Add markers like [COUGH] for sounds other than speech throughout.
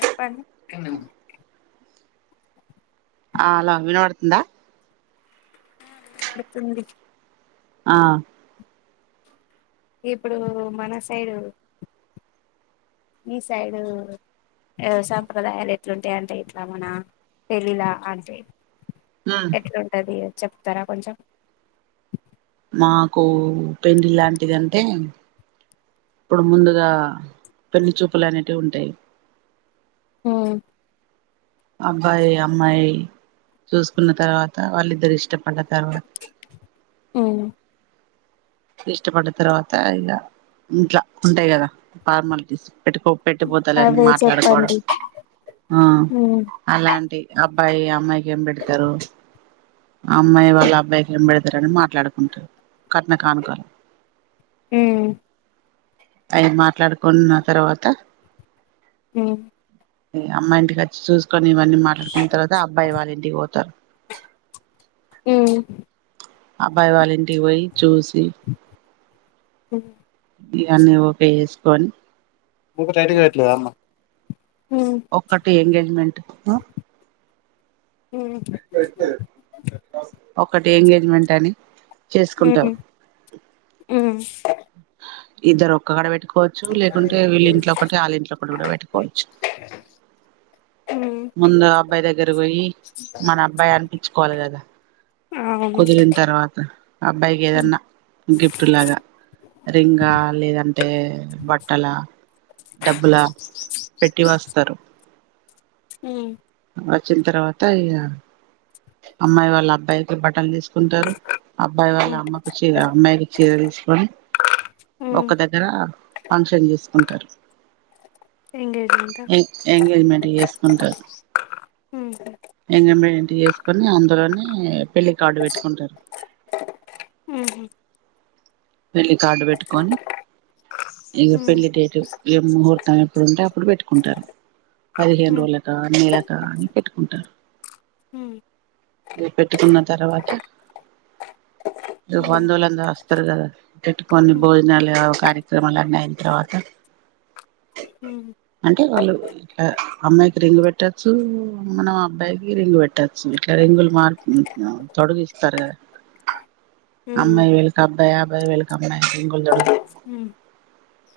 చెప్పండి ఆ హలో వినబడుతుందా ఆ వినబడుతుంది ఆ ఇప్పుడు మన సైడు మీ సైడు సాంప్రదాయాలు ఎట్లుంటాయి అంటే ఇట్లా మన పెళ్ళిలా అంటే ఉమ్. ఎట్లుంటది అని చెప్తారా కొంచెం నాకు పెండ్లి లాంటిదంటే ఇప్పుడు ముందుగా పెళ్లి చూపులు అనేటివి ఉంటాయి మ్ అబ్బాయి అమ్మాయి చూసుకున్న తర్వాత వాళ్ళిద్దరు ఇష్టపడ్డ అ ఉమ్ ఇష్టపడ్డ తర్వాత ఇలా ఇంట్ల ఉంటాయి కదా ఫార్మాలిటీస్ ట్టుకో పెట్టిపోతాలడి అవే మాట్లాడుకోవడం చెప్పండి ఆ ఉమ్ అలాంటి అ యీ అమ్మాయి ఏంబెడ్తరూ అమ్మాయి వాళ్ళబ్బాయిక్ ఎం రని మాట్లాడుకుంటార్ నకానుకాల్ మ్ అయ్ మాట్లాడుకున్న తర్వాత మ్ అమ్మాయింటికి వచ్చి చూసుక్ ని ఇవన్నీ మాట్లాడుకున్న తర్వాత అబ్బాయ్ వాళ్లింటిక్ పోతార్ మ్ అబ్బాయి వాళ్ళింటిక్ పోయి చూసి మ్ ఇగ అన్ని ఓకె చేసుకోన్ టైట్గా వెట్లేదామ్మా ఒక్కటి ఎంగేజ్మెంట్ ఆ ఉమ్ ఒకటి ఎంగేజ్మెంట్ అని చేసుకుంటాం మ్ మ్ ఇద్దర్ ఒక్క కడ బెట్ ఒవచ్చు లేకుంటే వీళ్ళ ఇంట్లో ఒకటి వాళ్ళ ఇంట్లో ఒకటి కూడా పెట్టుకోవచ్చు ఉమ్ ముందు అబ్బాయ్ దగ్గరవోయి మన అబ్బాయి అనిపించుకోవాలి కదా అవును కుదిరిన్ తర్వాత అబ్బాయికి ఏదన్నా గిఫ్ట్ లాగా రింగా లేదంటే బట్టల డబ్బులా పెట్టి వస్తరు ఉమ్ వచ్చిన్ తర్వాత ఇగా అమ్మాయి వాళ్ళ అబ్బాయికి బటల్ తీసుక్ ఉంటారు అబ్బాయి వాళ్ళ ఉమ్ అమ్మకు చీర అమ్మాయికి చీర తీసుకొని ఒక ఉమ్ దగ్గరా ఫంక్షన్ చేసుకుంటార్ ఎంగేజ్మెంట్ ఆ ఎంగ్ ఎంగేజ్మెంట్ చేసుకుంటర్ ఉమ్ ఎంగమెంట్ చేసుకొని అందులోనే పెళ్లి కార్డు పెట్టుకుంటారు. పెళ్ళ కార్డు పెట్టుకొని, ఇగ ఉమ్ పెళ్ళి డేటు ఏ ముహూర్తం ఎప్పుడుంటే అప్పుడు పెట్టుకుంటారు. పదిహేను ఉమ్ రోజులక నెలకా అని పెట్టుకుంటరు. ఉమ్ ఇగ పెట్టుకున్న తర్వాత ఇగ ఉమ్ వందోలందాస్ స్తరు కదా ఇటు కొన్ని ఉమ్ భోజనాలు కార్యక్రమాలు అన్ని అయిన తర్వాత, ఉమ్ అంటే వాళ్ళు ఇట్లా అమ్మాయికి రింగు పెట్టచ్చు మనం అబ్బాయికి రింగు పెట్టొచ్చు, ఇట్లా రింగులు మార్ తొడుగిస్తారు కదా, హ్మ్ అమ్మాయి వీళ్ళకి అబ్బాయి అబ్బాయి వీళ్ళకి అమ్మాయి రింగులు తొడు, హ్మ్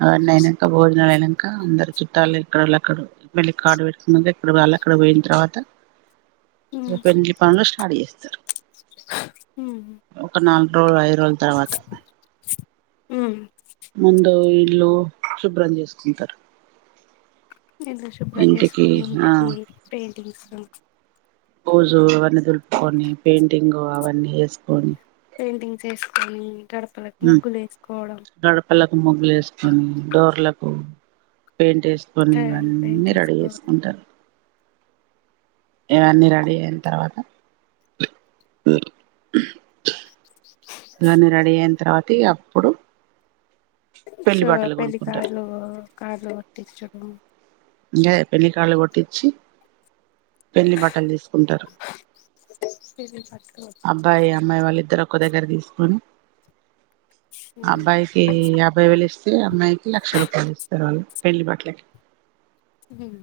అవ్వన్నీ అయినంక భోజనాలు అయినంక, అందరు చుట్టాలు ఎక్కడోళ్ళు అక్కడ వెళ్ళ కాడు పెట్టినక ఎక్కడోళ్ళు అక్కడ పోయిన తర్వాత, ఇగ పెండ్లి పనులు స్టార్ట్ చేస్తరు, హ్మ్ ఒక నాలుగు రోజులు ఐదు రోజుల తర్వాత ముందు ఇల్లు శుభ్రం చేసుకుంటరు. ఇల్లు శుభ్రం చేసుకొని ఇంటికి పెయింటింగ్స్ బూజు ఇవ్వన్ దులుపుకొని పెయింటింగ్ అవన్నీ ఏసుకొని పెయింటింగ్స్ ఏసుకొని గడపలకు ఉమ్ ముగ్గులు ఏసుకో గడపలకు ముగ్గులు ఏసుకొని, డోర్లకు పెయింట్ ఏసుకొని పెయింట్ ఇవన్నీ రడీ వేసుకోవడం చేసుకుంటరు. ఇవన్నీ రెడీ అయిన తర్వాత, ఉమ్ ఇవన్నీ రెడీ అయిన తర్వాత ఇగ అప్పుడు పెళ్లి సో బట్టలు పెళ్లి కొనుక్కుంటారు కార్డ్లు కార్డ్లు కొట్టించుడు. ఇంకా పెళ్లి కార్డు కొటిచ్చి పెళ్లి బట్టలు తీసుకుంటరు, పెళ్లి బట్టలు అబ్బాయి అమ్మాయి వాళ్ళ ఇద్దరు ఒక దగ్గర తీసుకొని అబ్బాయికి యాభై వేలు ఇస్తే, అమ్మాయికి లక్ష రూపాయలు ఇస్తరు ఆళ్ళు. పెళ్ళి బట్లకి హ్మ్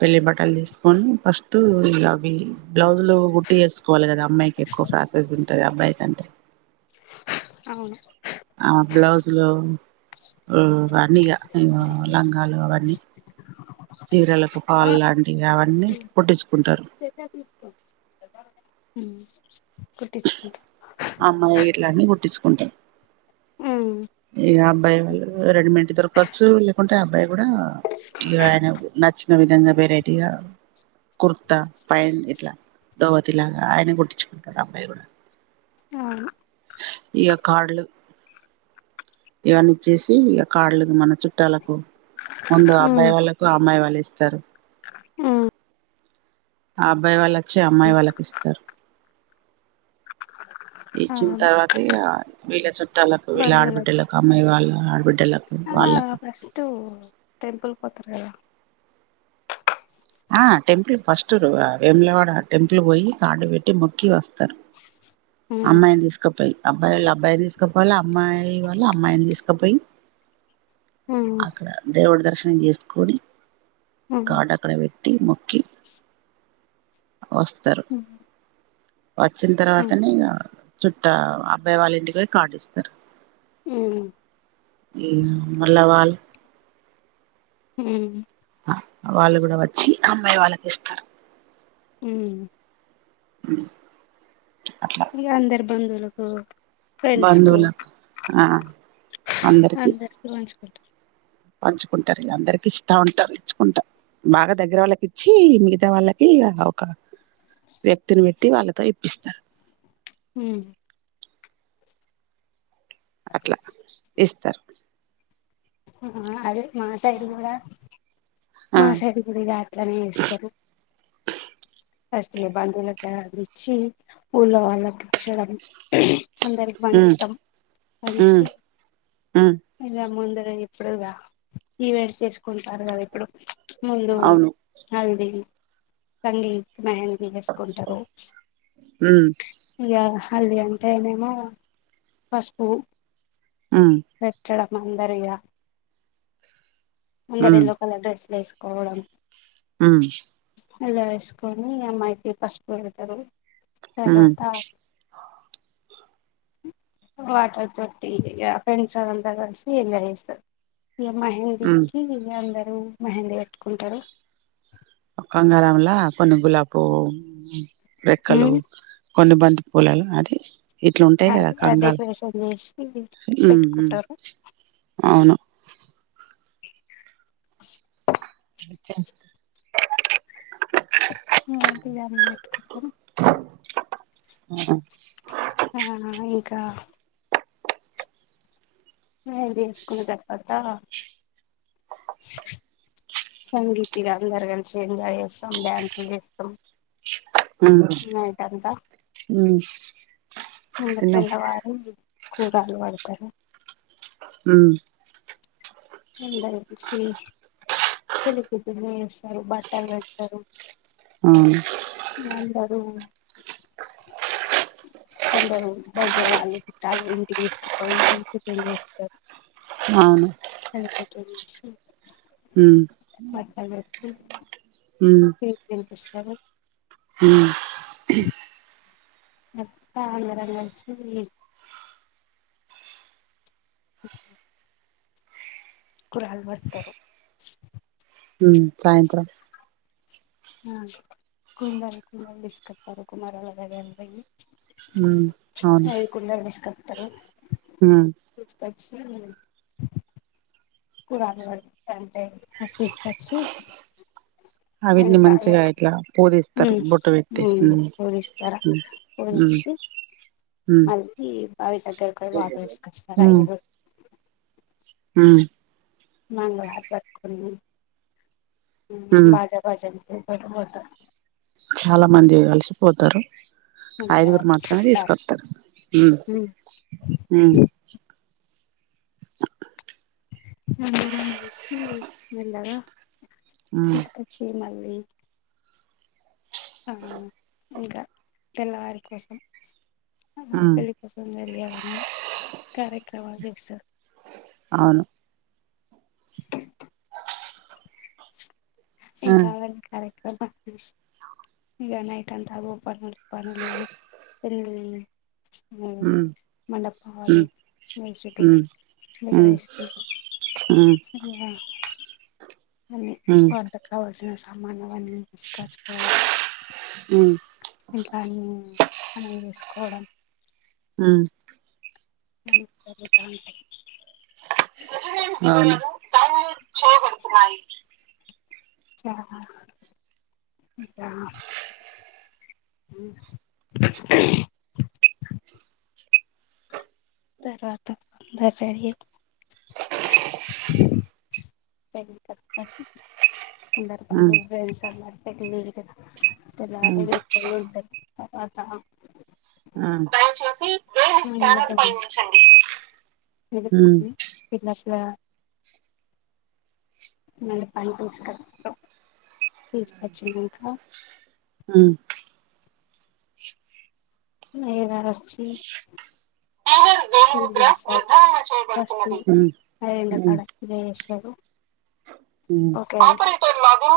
పెళ్లి బట్టలు తీసుకొని ఫస్ట్ ఇలా అవి బ్లౌజులు గుట్టి ఏసుకోవాలి కదా అమ్మాయికి ఎక్కువ ఫ్రాసెస్ ఉంటది అబ్బాయి కంటే. అవును ఆ బ్లౌజ్ లో [INAUDIBLE] అవన్నీగా లంగాలు అవన్నీ, జీరలకు ఫాల్ లాంటి ఇగ అవన్నీ కుట్టించుకుంటరు. [INAUDIBLE] [UNINTELLIGIBLE] అమ్మాయి ఇట్లని కుట్టించుకో ఉంట ఉమ్ ఇ అబ్బాయి వాళ్ళు రెడి మేంట్ దొరకొచ్చు లేకుంట అ అబ్బాయి గూడ ఇగ ఆయన నచ్చిన విధంగా వెరైటీగా కుర్తా పైన్ ఇట్లా దోతి లాగా ఆయన గుట్టించుకుంటాడు అబ్బాయి గూడా అవును ఇగ కాడ్ లు ఇవన్నీచ్చేసి ఇక కాడ్ లు మన చుట్టాలకు వంద అబ్బాయి వాళ్ళకు అమ్మాయి వాళ్ళే ఇస్తరు ఉమ్ అబ్బాయి వాళ్ళకి వచ్చి అమ్మాయి వాళ్ళకి ఇస్తరు ఇచ్చిన అవును తర్వాతే ఇగా వీళ్ళ చుట్టాలకు వీళ్ళ ఆడబిడ్డలకు అమ్మాయి వాళ్ళ ఆడబడి ఆహ ఫస్ట్ టెంపుల్ పోతరు గదా పోతుర్ వేములవాడ టెంపుల్ పోయి కార్డు పెట్టి మొక్కి వస్తరు అమ్మాయిని తీసుకుపోయి అబ్బాయోళ్ళు అబ్బాయి తీసు కోపోల్ప్ అమ్మాయి ల వాళ్ళ అమ్మాయిని తీసుకపోయి అక్కడ దేవుడు దర్శనం చేసుకోని కాడ్ అక్కడ పె ట్టి మొక్కి వస్తరు ఉమ్ వచ్చిన ఉమ్ తర్వాతనే ఇగా చుట్ట అబ్బాయి వాళ్ళ ఇంటికి పోయి కాడ్ ఇస్తరు మ్ ఈమ్ మల్లవాళ్ళు ఉమ్ వాళ్ళు గూడా వచ్చి అమ్మాయి వాళ్ళకి ఇస్తరు ఉ అ [INAUDIBLE] ఇగ అందరి బందువులకు బందువుల ఆ అందరికి [INAUDIBLE] పంచుకుంటారు అందరికి ఇస్తా ఉంటం ఇచ్చుకుంటా బాగా దగ్గర వాళ్ళకి ఇచ్చి మిగతా వాళ్ళకి ఒక వ్యక్తిని పెట్టి వాళ్ళతో ఇప్పిస్తారు ఉమ్ అట్లా ఇస్తరు అహ అదే మా సైడు కూడా ఆ మా సైడ్ కూడా అట్లనే ఇస్తరు ఫస్ట్ మా బంధువులకి ఇచ్చి ఊళ్ళో వాళ్ళకి ఇచ్చేదాన్ని అందరికి ఉమ్ మంచుతం పంచి ఉమ్ ఉమ్ ఇలా ముందు ఇప్పుడిగా ఈవెంట్ చేసుకుంటారు కదా ఇప్పుడు ముందు అవును వాళ్ళు ఆహా పర్లేదు ఏం రివర్స్ కొంటారు ఉమ్ ఇక మల్లిీ అంటేనేమో పసుపు ఉమ్ ఎక్కడ ఉండరిగా అందరు ఉమ్ ఎల్లో కలర్ డ్రెస్సు వేసుకుంటా కోవడం ఉమ్ హెల్లాయిస్ కోని అమ్మాయికి పసుపు పెడతారు ఉమ్ తర్వాత వాటర్ తోటి ఇగ ఫ్రెండ్స్ అదంతా కలిసి ఎంజాయ్ ఏస్తా ఇగ ఉమ్ మెహందీకి అంద ఊ మెహందీ వెట్టుకుంటారు ఒక్క అంగారం లా కొన్ని గులాబ్ పువ్వు రెక్కలు కొన్ని బంతి పూలల్ల అది ఇట్లుంటాయి కదా అ కంగాలు డెకరేషన్ చేసి ఊ ఊ పెట్టుకుంటారు అవును రిచ్చాక్ [INAUDIBLE] అది పెట్టుకుంటాం [UNINTELLIGIBLE] ఆ ఇంకా [UNINTELLIGIBLE] రప్పత సంగీత్ కి అందరూ కలిసి ఎంజాయ్ చేస్తాం డ్యాన్సులు చేస్తం మ్మ్ మ్మ్ ఇంకా తిన్నం తెల్లవారి కూరలు వాడతారు ఉమ్ అందరు వచ్చి పెళ్ళి కూతురిని చేస్తారు బట్టలు పెడుతారు అవును మ్మ్ కొందరు దగ్గర వాళ్ళు చుట్టాలు ఇంటికి తీసుకపోయి ఇ పు వస్తారు అవును ఓకే స హుమ్ అ అ హ అత్త అన్నర మరిచ కూడా అలవాడతారు హుమ్ సాయంత్రం ఆ కుంద కుందలు తీసుకతారు కుమారులా ఎ ఉ అవును తరువాత హుమ్ అ కూడా అంటే స్ తీసుకొచ్చి అవిటిని ఇంకా మంచిగా ఇట్లా పూజిస్తారు బొట్టు పెట్టి హ్మ్ చూదిస్తారా హ్మ్ హ్మ్ పోూజించ హ్మ్ మళ్ళీ బవి దగ్గరకి వాట వసుకొస్తారు అఐ హుమ్ మంగళ పకున్నా హ్మ్ బజా బజా ఇ వత చాలా మంది కలిసిపోతారు ఐదుగురు మాత్రమే చుట్టాలు తీసుకొతారు అ వెలరా హ్మ్ తీసుకచ్చిమ అ ఆ ఇంకా తెల్లవారికోసం హ్మ్ పెళ్లిప సౌందర్వారులు అన్ని కార్యక్రమా వస అవును ఆ ఏం కావండి కరెక్ ఇ నైట్ అంతా పనులు పలు హ్మ్ మండపవాలు హ్మ్ మేసుడు హ్మ్ హ్మ్ వెగరేష్ హ్మ్ స అని హ్మ్ వంట కావాల్సిన సమాన వని స్కాచ్ ప హ్మ్ ఇంకా మనం చూసుకోవడం హ్మ్ జరుగుతా ఉంటాయి [UNINTELLIGIBLE] తరువాత అందరు సర ఇందరు హ్మ్ పంన్స్ పెక్లి కదా హ్మ్ వ వృకులు ఉంట [UNINTELLIGIBLE] ఉమ్, మీ పలాస న పనిపసకు పజ పచ్చి ఇంకా ఆ ఏ అచ్చి డీలర్ తె వేలిముద్ర దసారు నిర్ధారణ ఫస్ చేయబడుతున్నది ఉమ్, ఏఐళ ఉమ్, కడ వేయసడు [UNINTELLIGIBLE]